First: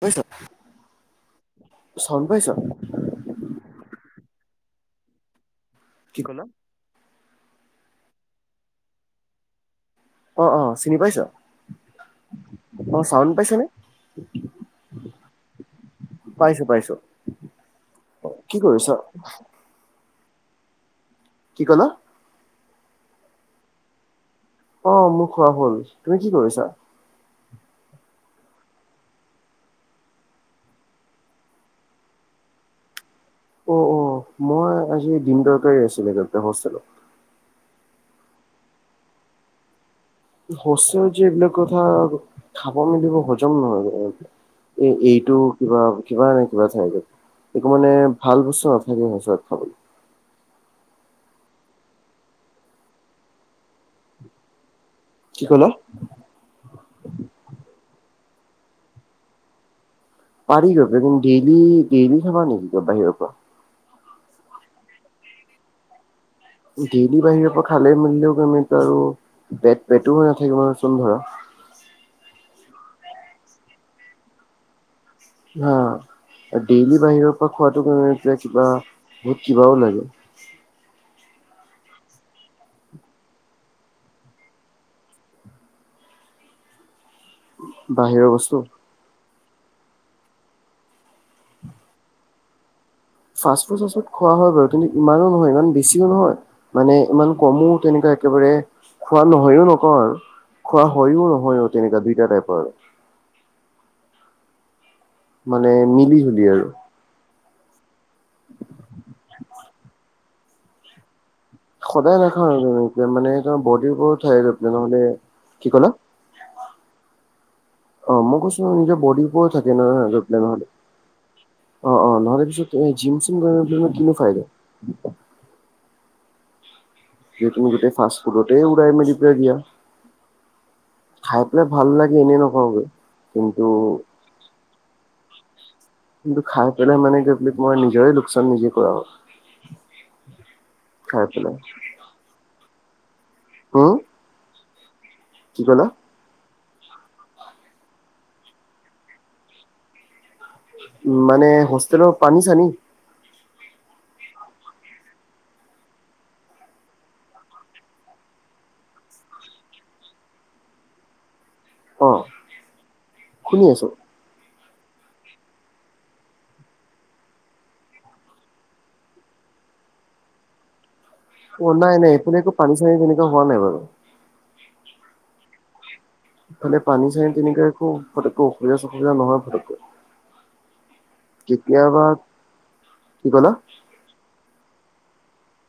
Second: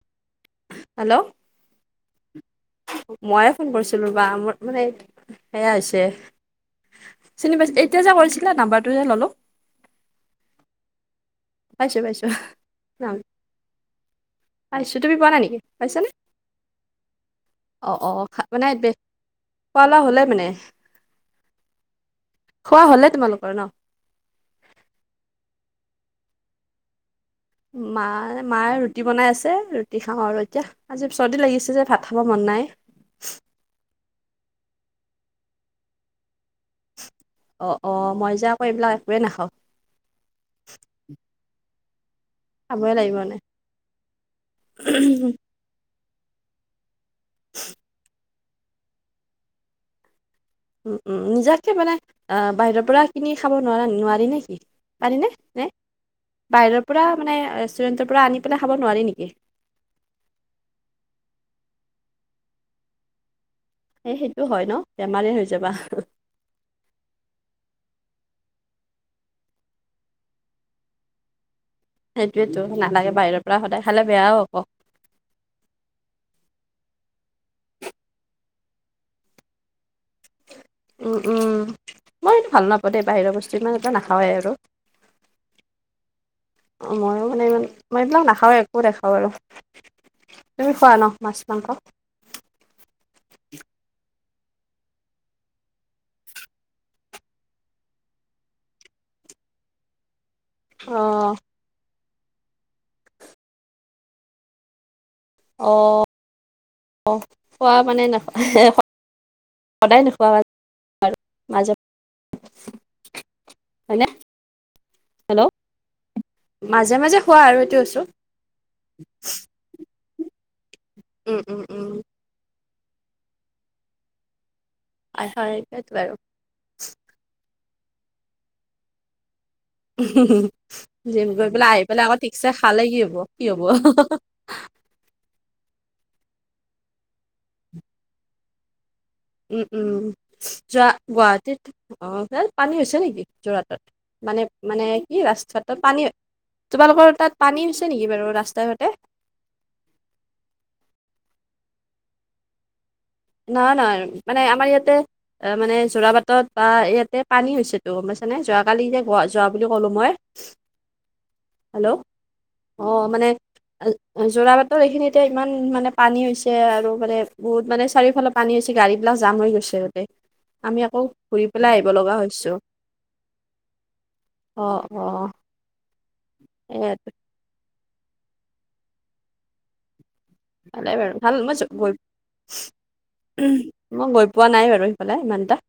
বুজিছো। হেল্ল'? [unintelligible] মইয়ে ফোন কৰিছিলোঁ ৰবা! মোৰ মানে, সেয়া হৈছে। কি ক'লা? চিনি পাইছিল? এতিয়া যে কৰিছিলে, নাম্বাৰটো যে ললোঁ। অ' অ'! চিনি পাইছা? পাইছোঁ পাইছোঁ অ'! চাউণ্ড পাইছনে? পাইছো। তুমি পোৱা নাই নেকি, পাইছানে? পাইছো পাইছো অ' অ' অ'! কি মানে কৰিছ খোৱা-লোৱা হ'লে মানে? কি ক'লা? খোৱা হ'লে তোমালোকৰ ন'? অ'! মোৰ খোৱা হ'ল। তুমি কি কৰিছা? মায়ে, মায়ে ৰুটি বনাই আছে, ৰুটি খাওঁ আৰু এতিয়া। আজি চৰ্দি লাগিছে যে, ভাত খাব মন নাই। অ' অ'! মই আজি, ডিম তৰকাৰী আছিলে, হোষ্টেলত। অ' অ'! মই যে আকৌ, এইবিলাক একোৱে নাখাওঁ। [unintelligible] খাব খাবই মেলিব, লাগিব মানে হজম নহয় এ,। এইটো কিবা, কিবা নে, [unintelligible] এইটো মানে, ভাল বস্তু নাথাকে, সঁচৰাত খাবলে। উম, উম। নিজাকে মানে, আঁ বাহিৰৰ পৰা, কিনি খাব নোৱাৰা, নোৱাৰি নেকি? আনে নে, কি নে? ক'লা বাহিৰৰ পৰা মানে, ৰেষ্টুৰেণ্টৰ পৰা আনি পেলাই, খাব নোৱাৰি নেকি? পাৰি। ডেইলি, ডেইলি খাব নেকি বাহিৰৰ পৰা? এই, সেইটো হয় ন'! বেমাৰে হৈ যাবা! ডেইলি বাহিৰৰ পৰা, খালে-মেলিলেও [unintelligible] আৰু পেট-পেটটো হৈ নাথাকিব আৰু চোন ধৰা। সেইটোৱেতো! নালাগে, বাহিৰৰ পৰা সদায় খালে, বেয়াও হ'ব। অ'! ডেইলি বাহিৰৰ পৰা খোৱাাটো, [unintelligible] কিবা, বহুত কিবাও লাগে। উম, উম। মই এইটো ভাল নাপাওঁ, দেই! বাহিৰৰ বস্তু ইমান এটা, নাখাওঁৱেই আৰু। অ'! মইয়ো। মানে ইমান, মই এইবিলাক বাহিৰৰ বস্তু নাখাওঁয়ে, একো নেখাওঁ আৰু। তুমি খোৱা ন' মাছ-মাংস? ফাষ্টফুড-চাষ্টফুড খোৱা হয় বাৰু। কিন্তু, ইমানো নহয়, ইমান বেছিও নহয়। মানে ইমান কমো তেনেকুৱা একেবাৰে খোৱা নহয়ও নকওঁ আৰু। খোৱা অ হয়ও নহয়ও, তেনেকুৱা দুইটা টাইপৰ আৰু। মানে মিলি- জুলি আৰু। অঁ', খোৱা মানে নোখোৱা সদায় নোখোৱা মানে। সদায় নাখাও আৰু তেনেকে মানে তোমাৰ বডিৰ হয়নে হেল্ল' [unintelligible] কি ক'লা? মাজে মাজে খোৱা আৰু এইটো কৈছোঁ। অ মই কৈছো নিজৰ বডিৰ ওপৰত থাকে নহয় [unintelligible] নহলে উম উম উম অ', অ', নহলে পিছত তুমি জিম-চিম গৈ পেলাই নো কি ফাইদা। হয়, হয়, সেইটোৱে আৰু। যদি তুমি গোটেই ফাষ্টফ ফুডতে উৰাই মেলি পেলাই দিয়া। জিম খাই গৈ পেলাই আহি ভাল পেলাই আকৌ লাগে এনে ঠিকছে খালে নকওঁগে কি হ'ব কি হ'ব। কিন্তু কিন্তু খাই পেলাই মানে কি মই নিজৰে লোকচান নিজে কৰা। উম, উম, যোৱা খাই পেলাই গুৱাহাটীত অ', তাত পানী হৈছে নেকি? যোৰহাটত হুম মানে মানে কি ৰাস্তটোৰ পানী তোমালোকৰ তাত পানী হৈছে নেকি বাৰু ৰাস্তাই ঘাতে? মানে হোষ্টেলৰ পানী-চানী নহয়, নহয়, মানে আমাৰ ইয়াতে এ মানে যোৰা বাটত বা ইয়াতে পানী হৈছেতো গ'ম পাইছানে যোৱাকালি যে যোৱা বুলি ক'লো মই। হেল্ল' অ অ', মানে শুনি আছো যোৰা বাটৰ এইখিনিতে ইমান মানে পানী হৈছে আৰু মানে বহুত মানে চাৰিওফালে পানী হৈছে গাড়ী বিলাক জাম হৈ গৈছে গোটেই আমি আকৌ ঘুৰি অ পেলাই আহিব নাই নাই লগা এইফালে হৈছো একো পানী চানী তেনেকুৱা হোৱা নাই বাৰু অ', অ'। এ এইফালে পানী-চানী তেনেক একো পটককৈ অসুবিধা-চসুবিধা নহয় ফটকৈ। ভালে বাৰু ভাল মই গৈ কি ক'লা মই গৈ পোৱা নাই বাৰু সিফালে ইমান এটা।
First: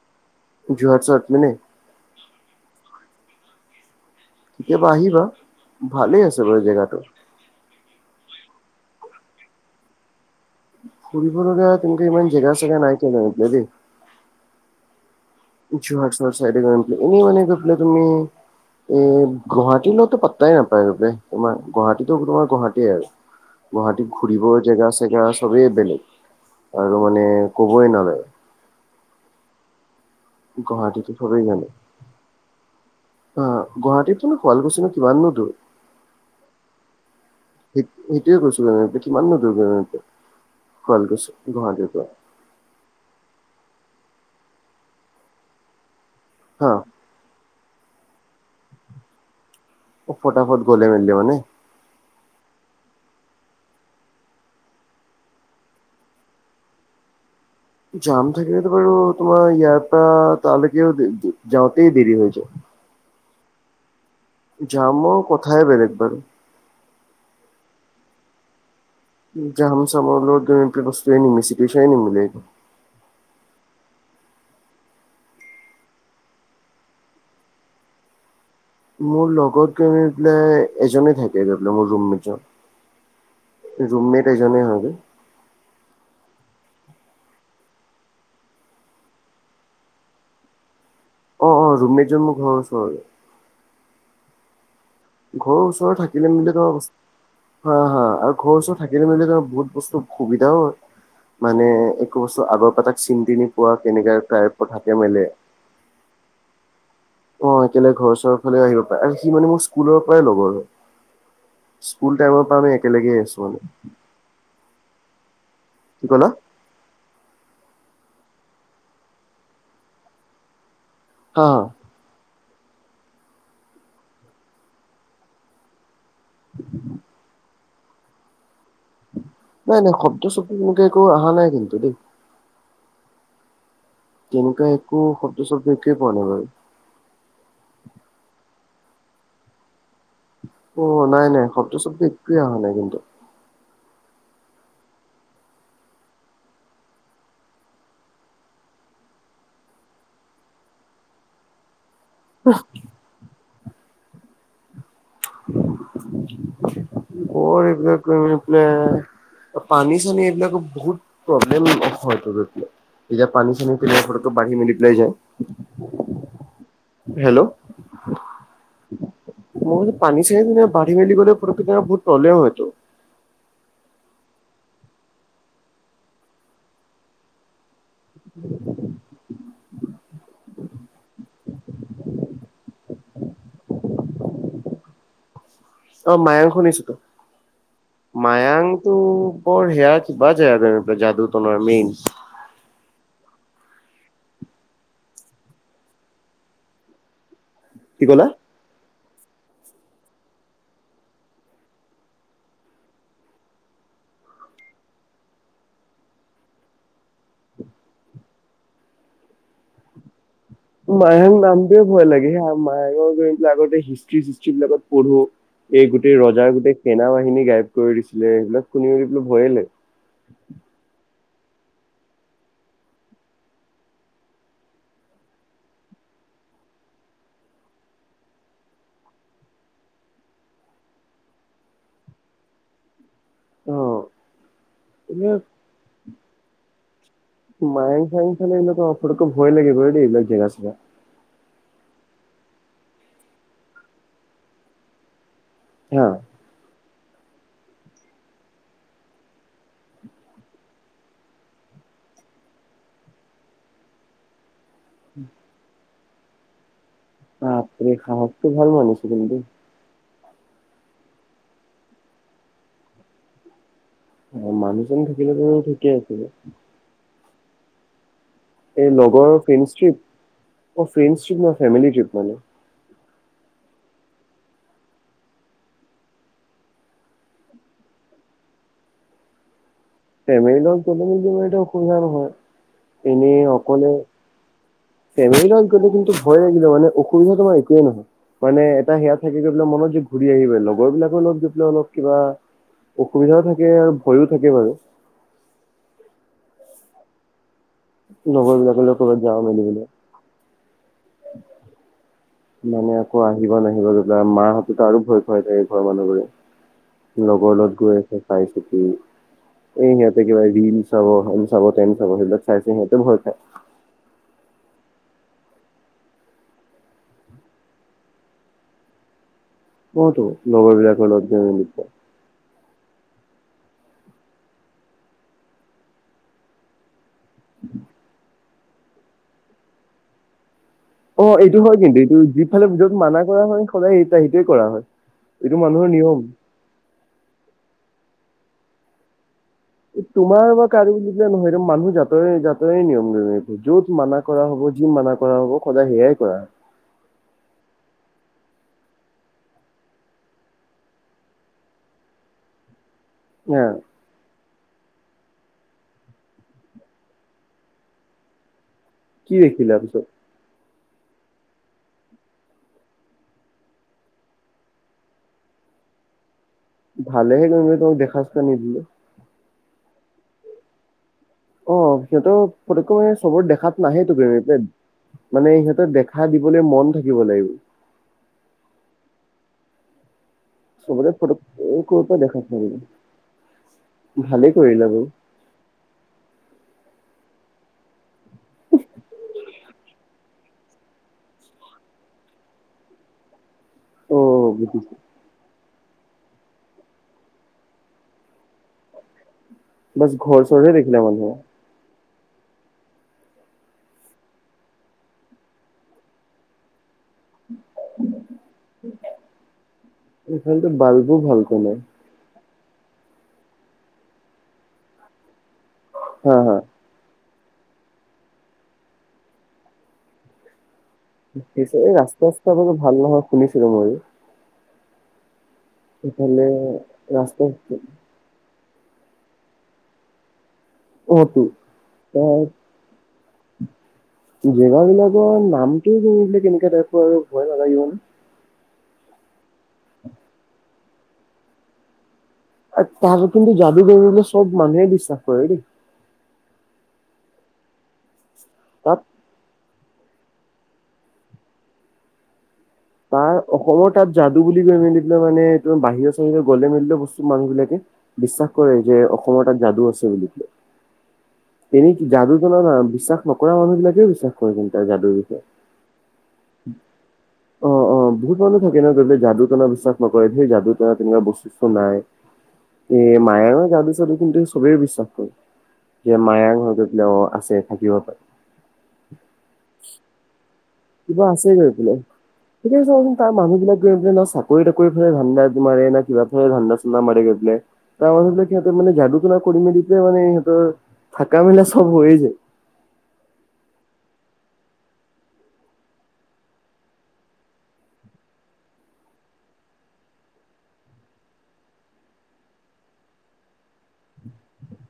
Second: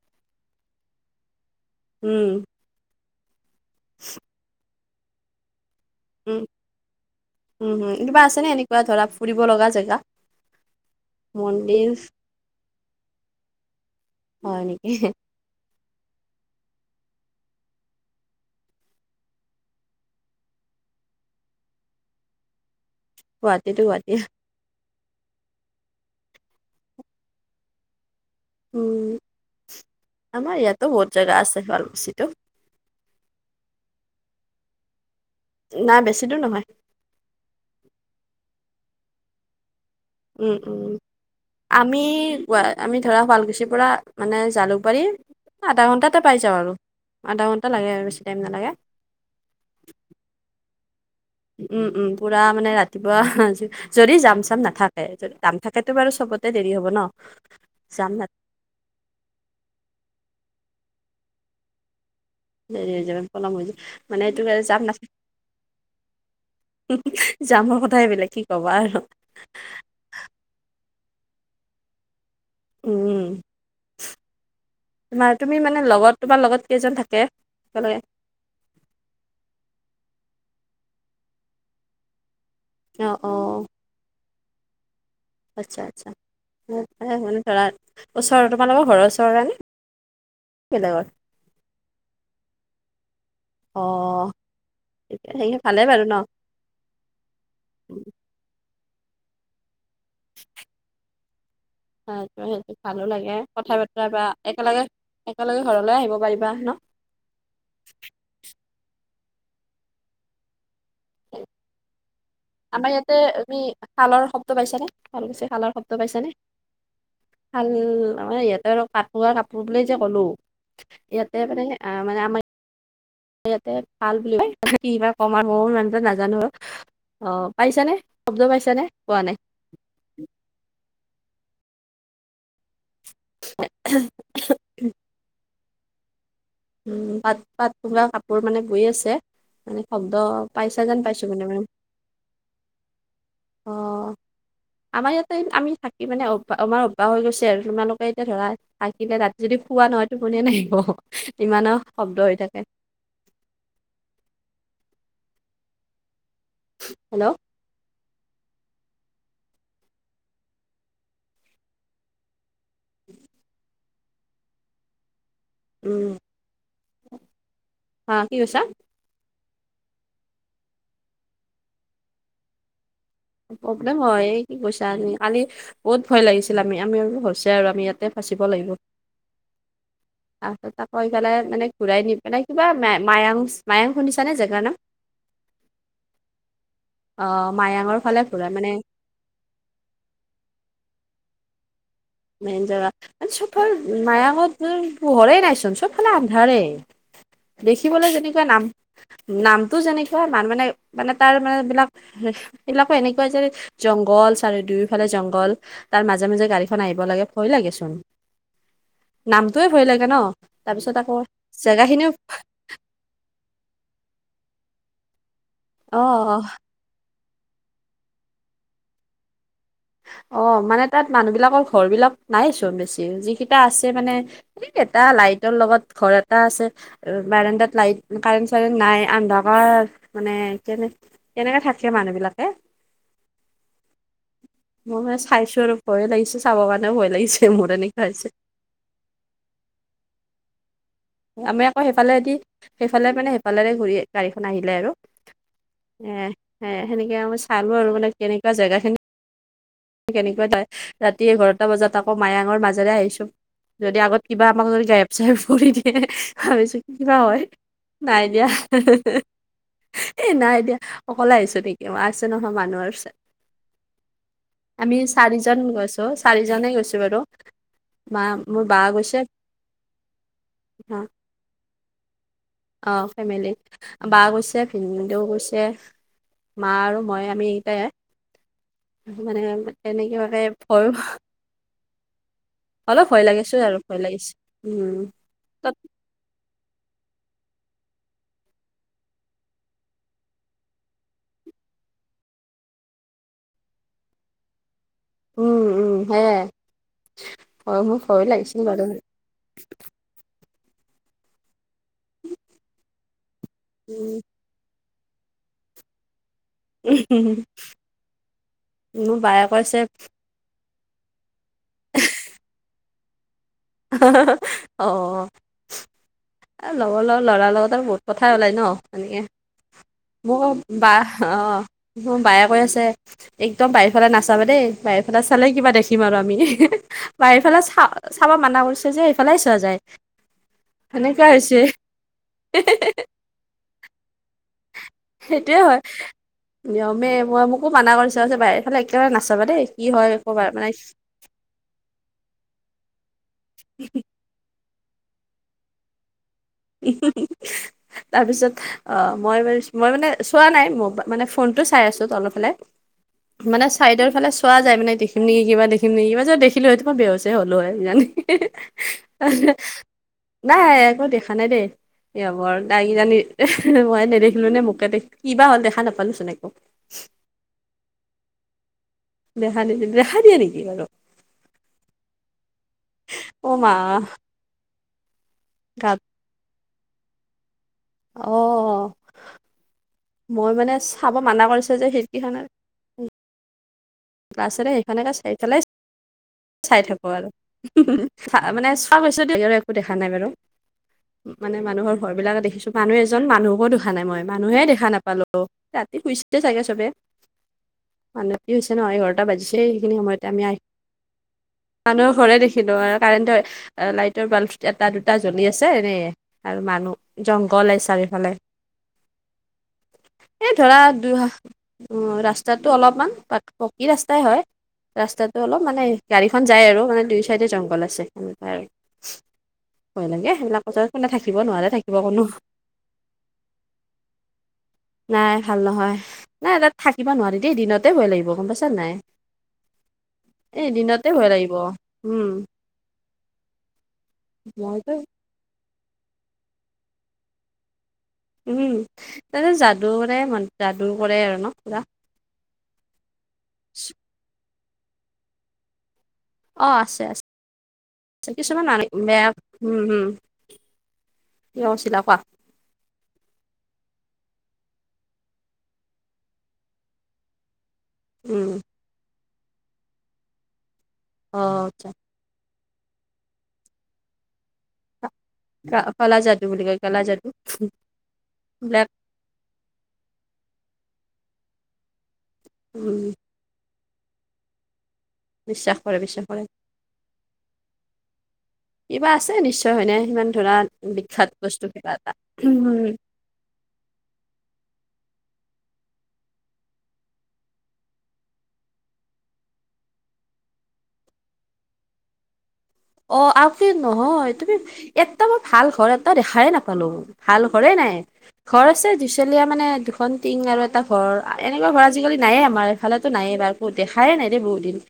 যোৰহাট-চোৰহাট পিনে? উম। [inaudible] কেতিয়াবা আহিবা ভালেই উম আছে বাৰু জেগাটো। উম, হম, কিবা আছেনেে এনেকুৱা ধৰা ফুৰিব লগা জেগা? ফুৰিব লগা মন্দিৰ তেনেকুৱা ইমান জেগা চাগা নাই [unintelligible] দেই। হয়, নেকি? যোৰহাট-চোৰহাট চাইদে [unintelligible] এনে মানে গৈ পেলাই তুমি এ গুৱাহাটীৰলৈতো পাত্তাই নাপায় গৈ পেলাই তোমাৰ গুৱাহাটীতো তোমাৰ গুৱাহাটী আৰু। গুৱাহাটীতো গুৱাহাটী গুৱাহাটীত ঘূৰিব জেগা চেগা চবেই বেলেগ আৰু মানে ক'বই নালাগে। উম, আমাৰ ইয়াতো গুৱাহাটীতো বহুত জাগা চবেই আছে জানে শুৱালকুছিটো। অ', গুৱাহাটীতোনো শুৱালকোছিনো কিমানো দূৰ? নাই বেছি দূৰ নহয়। স সেইটোৱে কৈছো মানে কিমানো দুৰ [unintelligible] উম, উম, আমি আমি ধৰা শুৱালকুছিৰ পৰা মানে জালুকবাৰী আধা ঘণ্টাত তে পাই যাওঁ হা। আৰু আধা ঘণ্টা লাগে আৰু বেছি টাইম নালাগে। ফটাফট গলে মেলিলেমানে? উম, উম, পুৰা মানে ৰাতিপুৱাজি যদি যাম -চাম নাথাকে যদি যাম থাকেতো বাৰু চবতে দেৰি হব ন'? জাম থাকিলেতো বাৰু তোমাৰ ইয়াৰ পৰা তালৈকেও যাওঁতেই দেৰি হৈ যায়। দেৰি হৈ যায় পলম হৈ যায়। জামৰ কথাই বেলেগ বাৰু। জামৰ কথাই বেলেগ কি কবা আৰু। [unintelligible] চবৰ লগে মিছিকিচয়ে নিমিলেগে উম। তোমাৰ তুমি মানে লগত তোমাৰ লগত কেইজন থাকে একেলগে? মোৰ লগত ধৰি প্ৰাই এজনে থাকে মোৰ ৰুমমেটজন। অ', অ'। ৰুমমেট এজনেই হয়। আচ্ছা আচ্ছা, মানে ধৰা ওচৰৰ, তোমালকৰ ঘৰৰ ওচৰৰে নে? বেলেগৰ? অ', অ' ৰুমমেটজন মোৰ ঘৰৰ ওচৰৰে। অ'। সেই ঘৰৰ ভালে ওচৰৰ বাৰু ন থাকিলে মেলিলে ধৰ হা, হা, আৰু ঘৰৰ ওচৰত থাকিলে মিলে বহুত বস্তু সুবিধাও হয় মানে একো সেইটো বস্তু আগৰপৰা তাক ভালো চিনি লাগে টিনি পোৱা কথা বতৰা কেনেকুৱা বা টাইপৰ একেলগে থাকে মানে। একেলগে ঘৰলৈ আহিব পাৰিবা ন'? অ' একেলগে ঘৰ চৰ আহিব পাৰে আৰু মানে সি মোৰ স্কুলৰপৰাই লগৰ হয়, স্কুল টাইমৰ পৰা আমি আমাৰ একেলগে ইয়াতে আছো মানে। তুমি শালৰ শব্দ পাইছানে খোল কৈছি শালৰ শব্দ কি ক'লা? পাইছানে? শাল মানে ইয়াতে আৰু পাতমুগা কাপোৰ বুলি যে ক'লো, ইয়াতে হা হা। মানে আ, মানে আমি ইয়াতে শাল বুলি কয়, কিবা ক'ম আৰু মইও ইমান এটা নাজানো আৰু অ' পাইছানে, শব্দ পাইছানে, পোৱা নাই নাই নাই শব্দ চব্দ এনেকে একো অহা নাই কিন্তু দেই। [unintelligible] তেনেকুৱা একো শব্দ চব্দ একোৱে পোৱা নাই বাৰু। উম, পাট পাটমুগা কাপোৰ মানে বৈ আছে মানে শব্দ পাইছা যেন অ' নাই পাইছোঁ মানে নাই মানে। শব্দ শব্দ একোৱে অহা নাই কিন্তু। অ' আমাৰ ইয়াতে আমি থাকি মানে অভ্যাস আমাৰ অভ্যাস হৈ গৈছে আৰু তোমালোকে এতিয়া ধৰা খাই কিনে ৰাতি যদি শুৱা নহয় টোপনিয়ে নাহিব, ইমানো শব্দ হৈ থাকে। হেল্ল' অ' এইবোৰ গৈ ইপিলে পানী চানী এইবিলাকো বহুত প্ৰব্লেম হয়তো গৈ পেলাই। এতিয়া পানী চানী ফিলাই বাঢ়ি মিলি পেলাই যায়। উম। হেল্ল'। হা, কি কৈছা? মই কৈছোঁ পানী চানী বাঢ়ি মেলি গ'লে ফতকেই বহুত প্ৰব্লেম হয়তো। প্ৰব্লেম হয়, এই কি কৈছা তুমি, কালি বহুত ভয় লাগিছিল আমি, আমি আমি হৈছে আৰু আমি ইয়াত তাতে ফাচিব লাগিব। তাৰপিছত তৌ পালাই মানে ঘূৰাই নি পেলাই কিবা মায়ং, মায়ং শুনিছানে জেগাৰ নাম? [inaudible] অ' মায়ং শুনিছোঁতো। অ মায়াঙৰ ফালে ঘূৰাই মানে মায়ংটো ক'ৰ সেয়া কিবা যায় আ, যাদু তলৰ মেইন। মেইন জাগা, মানে চবফাল মায়ানক পোহৰে নাইচোন চবফালে আন্ধাৰেই। কি দেখিবলৈ ক'লা? যেনেকুৱা নাম নামটো যেনেকুৱা মান মানে মানে তাৰমানে বিলাক এইবিলাকো এনেকুৱা যে জংঘল চাৰি দুয়োফালে জংঘল, তাৰ মাজে মাজে গাড়ী খন আহিব লাগে ভয় লাগেচোন। নামটোয়ে ভয় লাগে ন'? তাৰপিছত আকৌ মায়হাং নামটোৱে ভয় জেগাখিনিও লাগে হেয়াই। মায়ে গৈ পেলাক আগতে হিষ্ট্ৰি চিষ্ট্ৰ্ৰীবিলাকত পঢ়ি এই অ গোটেই অ ৰজাৰ গোটেই সেনা বাহিনী গাইব কৰি দিছিলে, সেইবিলাক শুনি মানে ভয়ে লে অ মানে তাত মানুহ বিলাকৰ ঘৰ বিলাক নাই চ বেছি যিকেইটা আছে মানে স এটা লাইটৰ লগত ঘৰ এটা আছে বাৰেণ্টাত লাইট কাৰেণ্ট চাৰেণ্ট নাই আন্ধকাৰ মানে কিে তেনেকে থাকে মানুহ বিলাকে অ মই মানে এইবিলাক চাইছো আৰু ভয়ে লাগিছে চাব মানে ভয় লাগিছে মোৰ মায়েং এনেকুৱা হৈছে ফায়েং ফালে এইবাক অ ফটক ভয় লাগিব দেই এইবাক জেগাছেগা আমি আকৌ সেইফালেদি সেইফালে মানে সেইফালেৰে ঘূৰি গাড়ীখন আহিলে আৰু হা এ সে সেনেকে মই চালো আৰু মানে কেনেকুৱা জেগা খিনি কেনেকুৱা ৰাতি এঘাৰটা বজাত আকৌ মায়ঙৰ মাজেৰে আহিছো যদি আগত কিবা আমাক যদি গাইব চাই কৰি দিয়ে ভাবিছো কিবা হয় বাপৰে নাই দিয়া সাহসটো ভাল মানিছো কিন্তু দেই। এ নাই এ দিয়া অকলে আহিছো নেকি মই আছে নহয় মানুহৰ অ, আমি মানুহজন থাকিলে বাৰু চাৰিজন ঠিকে গৈছো আছিলে। চাৰিজনে গৈছো বাৰু বা ম এই লগৰ ফ্ৰেণ্ডছ ট্ৰিপ ফ্ৰেণ্ড টপ ন ফেমিলি ট্ৰিপ মানে অ ফেমিলিত বা গৈছে ভিনদেউ গৈছে মা আৰু মই আমি এইটাই আৰু মানে তেনেকুৱাকে ভয় এমেলিললে মিল মাৰ সুবিধা অলপ নহয় ভয় এনেই লাগিছে আৰু অকলে ভয় লাগিছে উম ফেমিলি লগত তাত গ'লে কিন্তু হয়িল মানে অসুবিধা তোমাৰ একোৱেই নহয় মানে এটা সেয়া থাকে গৈ পেলাই মনত যে ঘূৰি আহিব লগৰ বিলাকৰ লগত গৈ পেলাই অলপ কিবা অসুবিধাও থাকে আৰু ভয়ো থাকে বাৰু উম উম হে হয় মোক ভয়েই লাগিছিল বাৰু য মেলিলে মানে আকৌ আহিব নাহিব উম যা মাহঁততো আৰু ভয় খুৱাই থাকে ঘৰ মানুহ ঘোৰে লগৰ লগ গৈ আছে চাই চিতি মোৰ বায়ে কৈছে এই সিহঁত একেবাৰে চাব চাব চাব সেইবিলাক চাই চাই সিহো ভয় খায় অ এই লগৰ লগ ল'ৰাৰ লগত আৰু বহুত কথাই ওলায় ন এনেকৈ অতো মোৰ লগৰ ব বিলাকৰ লগত অ গৈ মেলি মোৰ বায়ে কৈ আছে একদম বাহিৰ ফালে নাচাবা দেই বাহিৰ ফালে চালে কিবা দেখিম আৰু আমি বা এইফালে চা চাব মাননা কৰিছে যে এইফালে চোৱা যায় সেনেকুৱা অ হৈছে এইটো হয় কিন্তু এইটো যিফালে যত মানা কৰা হয় সদায় স সেইটোোৱে কৰা হয় সেইটোৱে এইটো হয় মানুহৰ নিয়ম। নিয়মেই মই মোকো মানা কৰিছ বাহিৰৰফালে একেবাৰে নাচাবা দেই কি হয় ক'বা তোমাৰ বা মানে কাৰো বুলিলে নহয় এক মানুহ জাতৰে জাতৰে নিয়ম ন য'ত মানাক কৰা হ'ব যিম মানা কৰা হ'ব সদায় সেয়াই কৰা উ তাৰ পিছত অ মই মই মানে চোৱা নাই ম মানে ফোনতটো চাই আছো অলপ অলপ হা মানে চাইডৰ ফালে চোৱা যায় মানে দেখিম নেকি কিবা দেখিম নেকি কিবা যে দেখিলোহেইটোমা বেৰচছে হ'লো হয় জানি কি দেখিলা পিছত নাই একো দেখা নাই দেই সেয়া বৰ তাইজানি মই নেদেখিলো নে মোকে দেখ কিবা হল দেখা নাপালোচোন একো ভালেহে গম তোক দেখা চা নিদিলো দেহা নিদি দেহা দিয়ে নেকি বাৰু অ সিহঁতৰ পতকৈ মানে চবৰ অ মা দেখাত নাহেই ত মানে সিহঁতৰ গাত দে সাঁ দিবলৈ মন থাকিব লাগিব অ মই মানে চবতে চাব ফটক মানা কৰিছো যে ক'ৰ পৰা খিৰিকী দেখা খনে পাৰিব ভালেই কাছেৰে কৰিলা বাৰু সেইখনে চাই থালাই চাই থাকো আৰু মানে চোৱা পিছত দি আৰু একো দেখা নাই বাৰু মানে মানুহৰ ঘৰ বিলাকে দেখিছো মানুহ এজন মানুহকো দেখা নাই অ মই মানুহে দেখা বুজিছো নাপালো অ', ৰাতি শুইছ চাগে চবে মানতি হৈছে ন' এঘাৰটা বাজিছে সেইখিনি বছ সময়তে আমি ঘৰ আহি চৰহে দেখিলে মানুহে মানুহৰ ঘৰে দেখিলো আৰু কাৰেণ্ট লাইটৰ বাল্ব এটা দুটা জ্বলি আছে এনে আৰু মানুহ জংঘলে চাৰিওফালে, এই এইফালেতো ধৰা বাল্বো দুৰ ভালকৈ নাই অ', ৰাস্তাটো অলপমান পাক পকী ৰাস্তাই হয় ৰাস্তাটো অলপ মানে হা গাড়ীখন হা যায় আৰু মানে দুই চাইডে জংঘল আছে সেনেকুৱা আৰু ভয় লাগে সেইবিলাক [unintelligible] কোনে থাকি পিছে, এই ৰাস্তা চাস্তা বোৰো ভাল নহয় শুনিছিলোঁ ময়ো। নাই ভাল নহয়, এইফালে নাই তাত থাকিব নোৱাৰি ৰাস্তা দেই দিনতে ভয় লাগিব গম পাইছা নাই? এই দিনতে অ ভয় তো লাগিব উম, তাত মইতো জেগাবিলাকৰ নামটো শুনিবলৈ কেনেকে টাইপৰ আৰু ভয় নালাগিব নে উম, তাতে যাদু কৰে, যাদু কৰে আৰু ন' পুৰা তাত কিন্তু যাদু কৰে বুলি চব মানুহে বিছাশ কৰে দেই। অ', আছে আছে কিছুমান মা তাত বেয়া উম, হুম কি কৈছিলা কোৱা তাৰ অসমৰ তাত যাদু বুলি কৈ মেলি পেলাই মানে এই বাহিৰৰ চাহিৰত গ'লে মেলিলে বস্তু মানুহ বিলাকে বিশ্বাস উম, কৰে যে অসমৰ তাত যাদু আছে বুলি অ', আচ্ছা এনেই যাদু জনৰ নহয় বিশ্বাস নকৰা মানুহ বিলাকে বিশ্বাস কৰে কিন্তু তাৰ যাদুৰ বিষয়ে ক' কলা যাদু বুলি কয় কালাজাদু অ', অ', বহুত মানুহ থাকে ন' যদি যাদু তনা বিশ্বাস নকৰে সেই যাদু তনা তেনেকা বস্তু চস্তু নাই এ উম, মায়াৰো জাদু চাদু কিন্তু চবেই বিশ্বাস কৰে। বিশ্বাস কৰে যে বিশ্বাস কৰে। মায়াৰ ঘৰত গই পেলাই অ', আছে থাকিব পাৰে। কিবা আছে নিশ্চয় হয়নে সিমান ধৰা কিবা বিখ্যাত আছে বস্তু গৈ কিবা পেলাই এটা এতিয়া চাবচোন তাৰ মানুহ বিলাক গৈ পেলাই না চাকৰি তাকৰি ফালে ধান্দা মাৰে না কিবা ফালে ধান্দা চান্দা মাৰে গৈ পেলাই। তাৰ মানুহ বিলাক সিহঁতে মানে যাদু তুনা কৰি মেলি পেলাই মানে সিহঁতৰ থাকা মেলা চব হৈয়ে যায়। অ', আপি নহয় তুমি এটা মই ভাল ঘৰ এটা দেখাই নাপালো ভাল ঘৰে নাই ঘৰ আছে দুই চলীয়া মানে দুখন টিং আৰু এটা ঘৰ, এনেকুৱা ঘৰ আজিকালি নায়ে আমাৰ এফালেটো নায়েই বাৰু দেখাইে নাই দেই বহুত দিন,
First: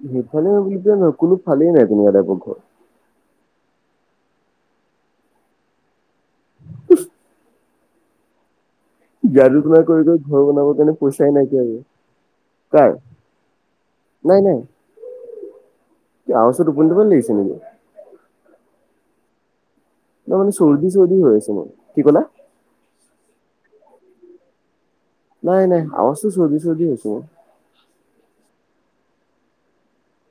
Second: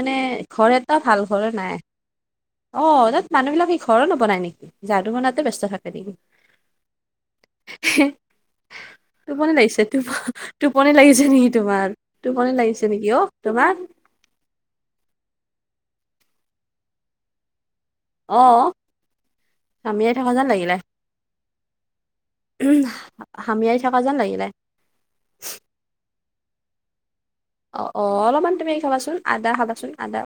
মানে ঘৰ এটা ভাল ঘৰ নাই। ধুনিয়া তাইপৰ ঘৰ অ', তাত মানুহ বিলাক কি ঘৰে নবনাই নেকি যাদু তনাতে ব্যস্ত থাকে নেকি? [inaudible] [inaudible] টোপনি যাদু টনা লাগিছে টো কৰি কৰি ঘৰ বনাবৰ টোপনি কাৰণে লাগিছে পইচাই নেকি নাইকিয়া হৈ গ'ল। তোমাৰ, টোপনি লাগিছে কাৰ নেকি অ, তোমাৰ? নাই, নাই কি আৱাজটো টোপনি টোপনি লাগিছে নেকি? অ', হামিয়াই থকা তাৰ যেন মানে চৰ্দি চৰ্দি হৈ আছে মান কি কলা? উম, হামিয়াই থকা যেন লাগিলে নাই - নাই, আৱজটো চৰ্দি চৰ্দি হৈছে মোৰ অ', অ', অলপমান তুমি খাবাচোন আদা খাবাচোন আদা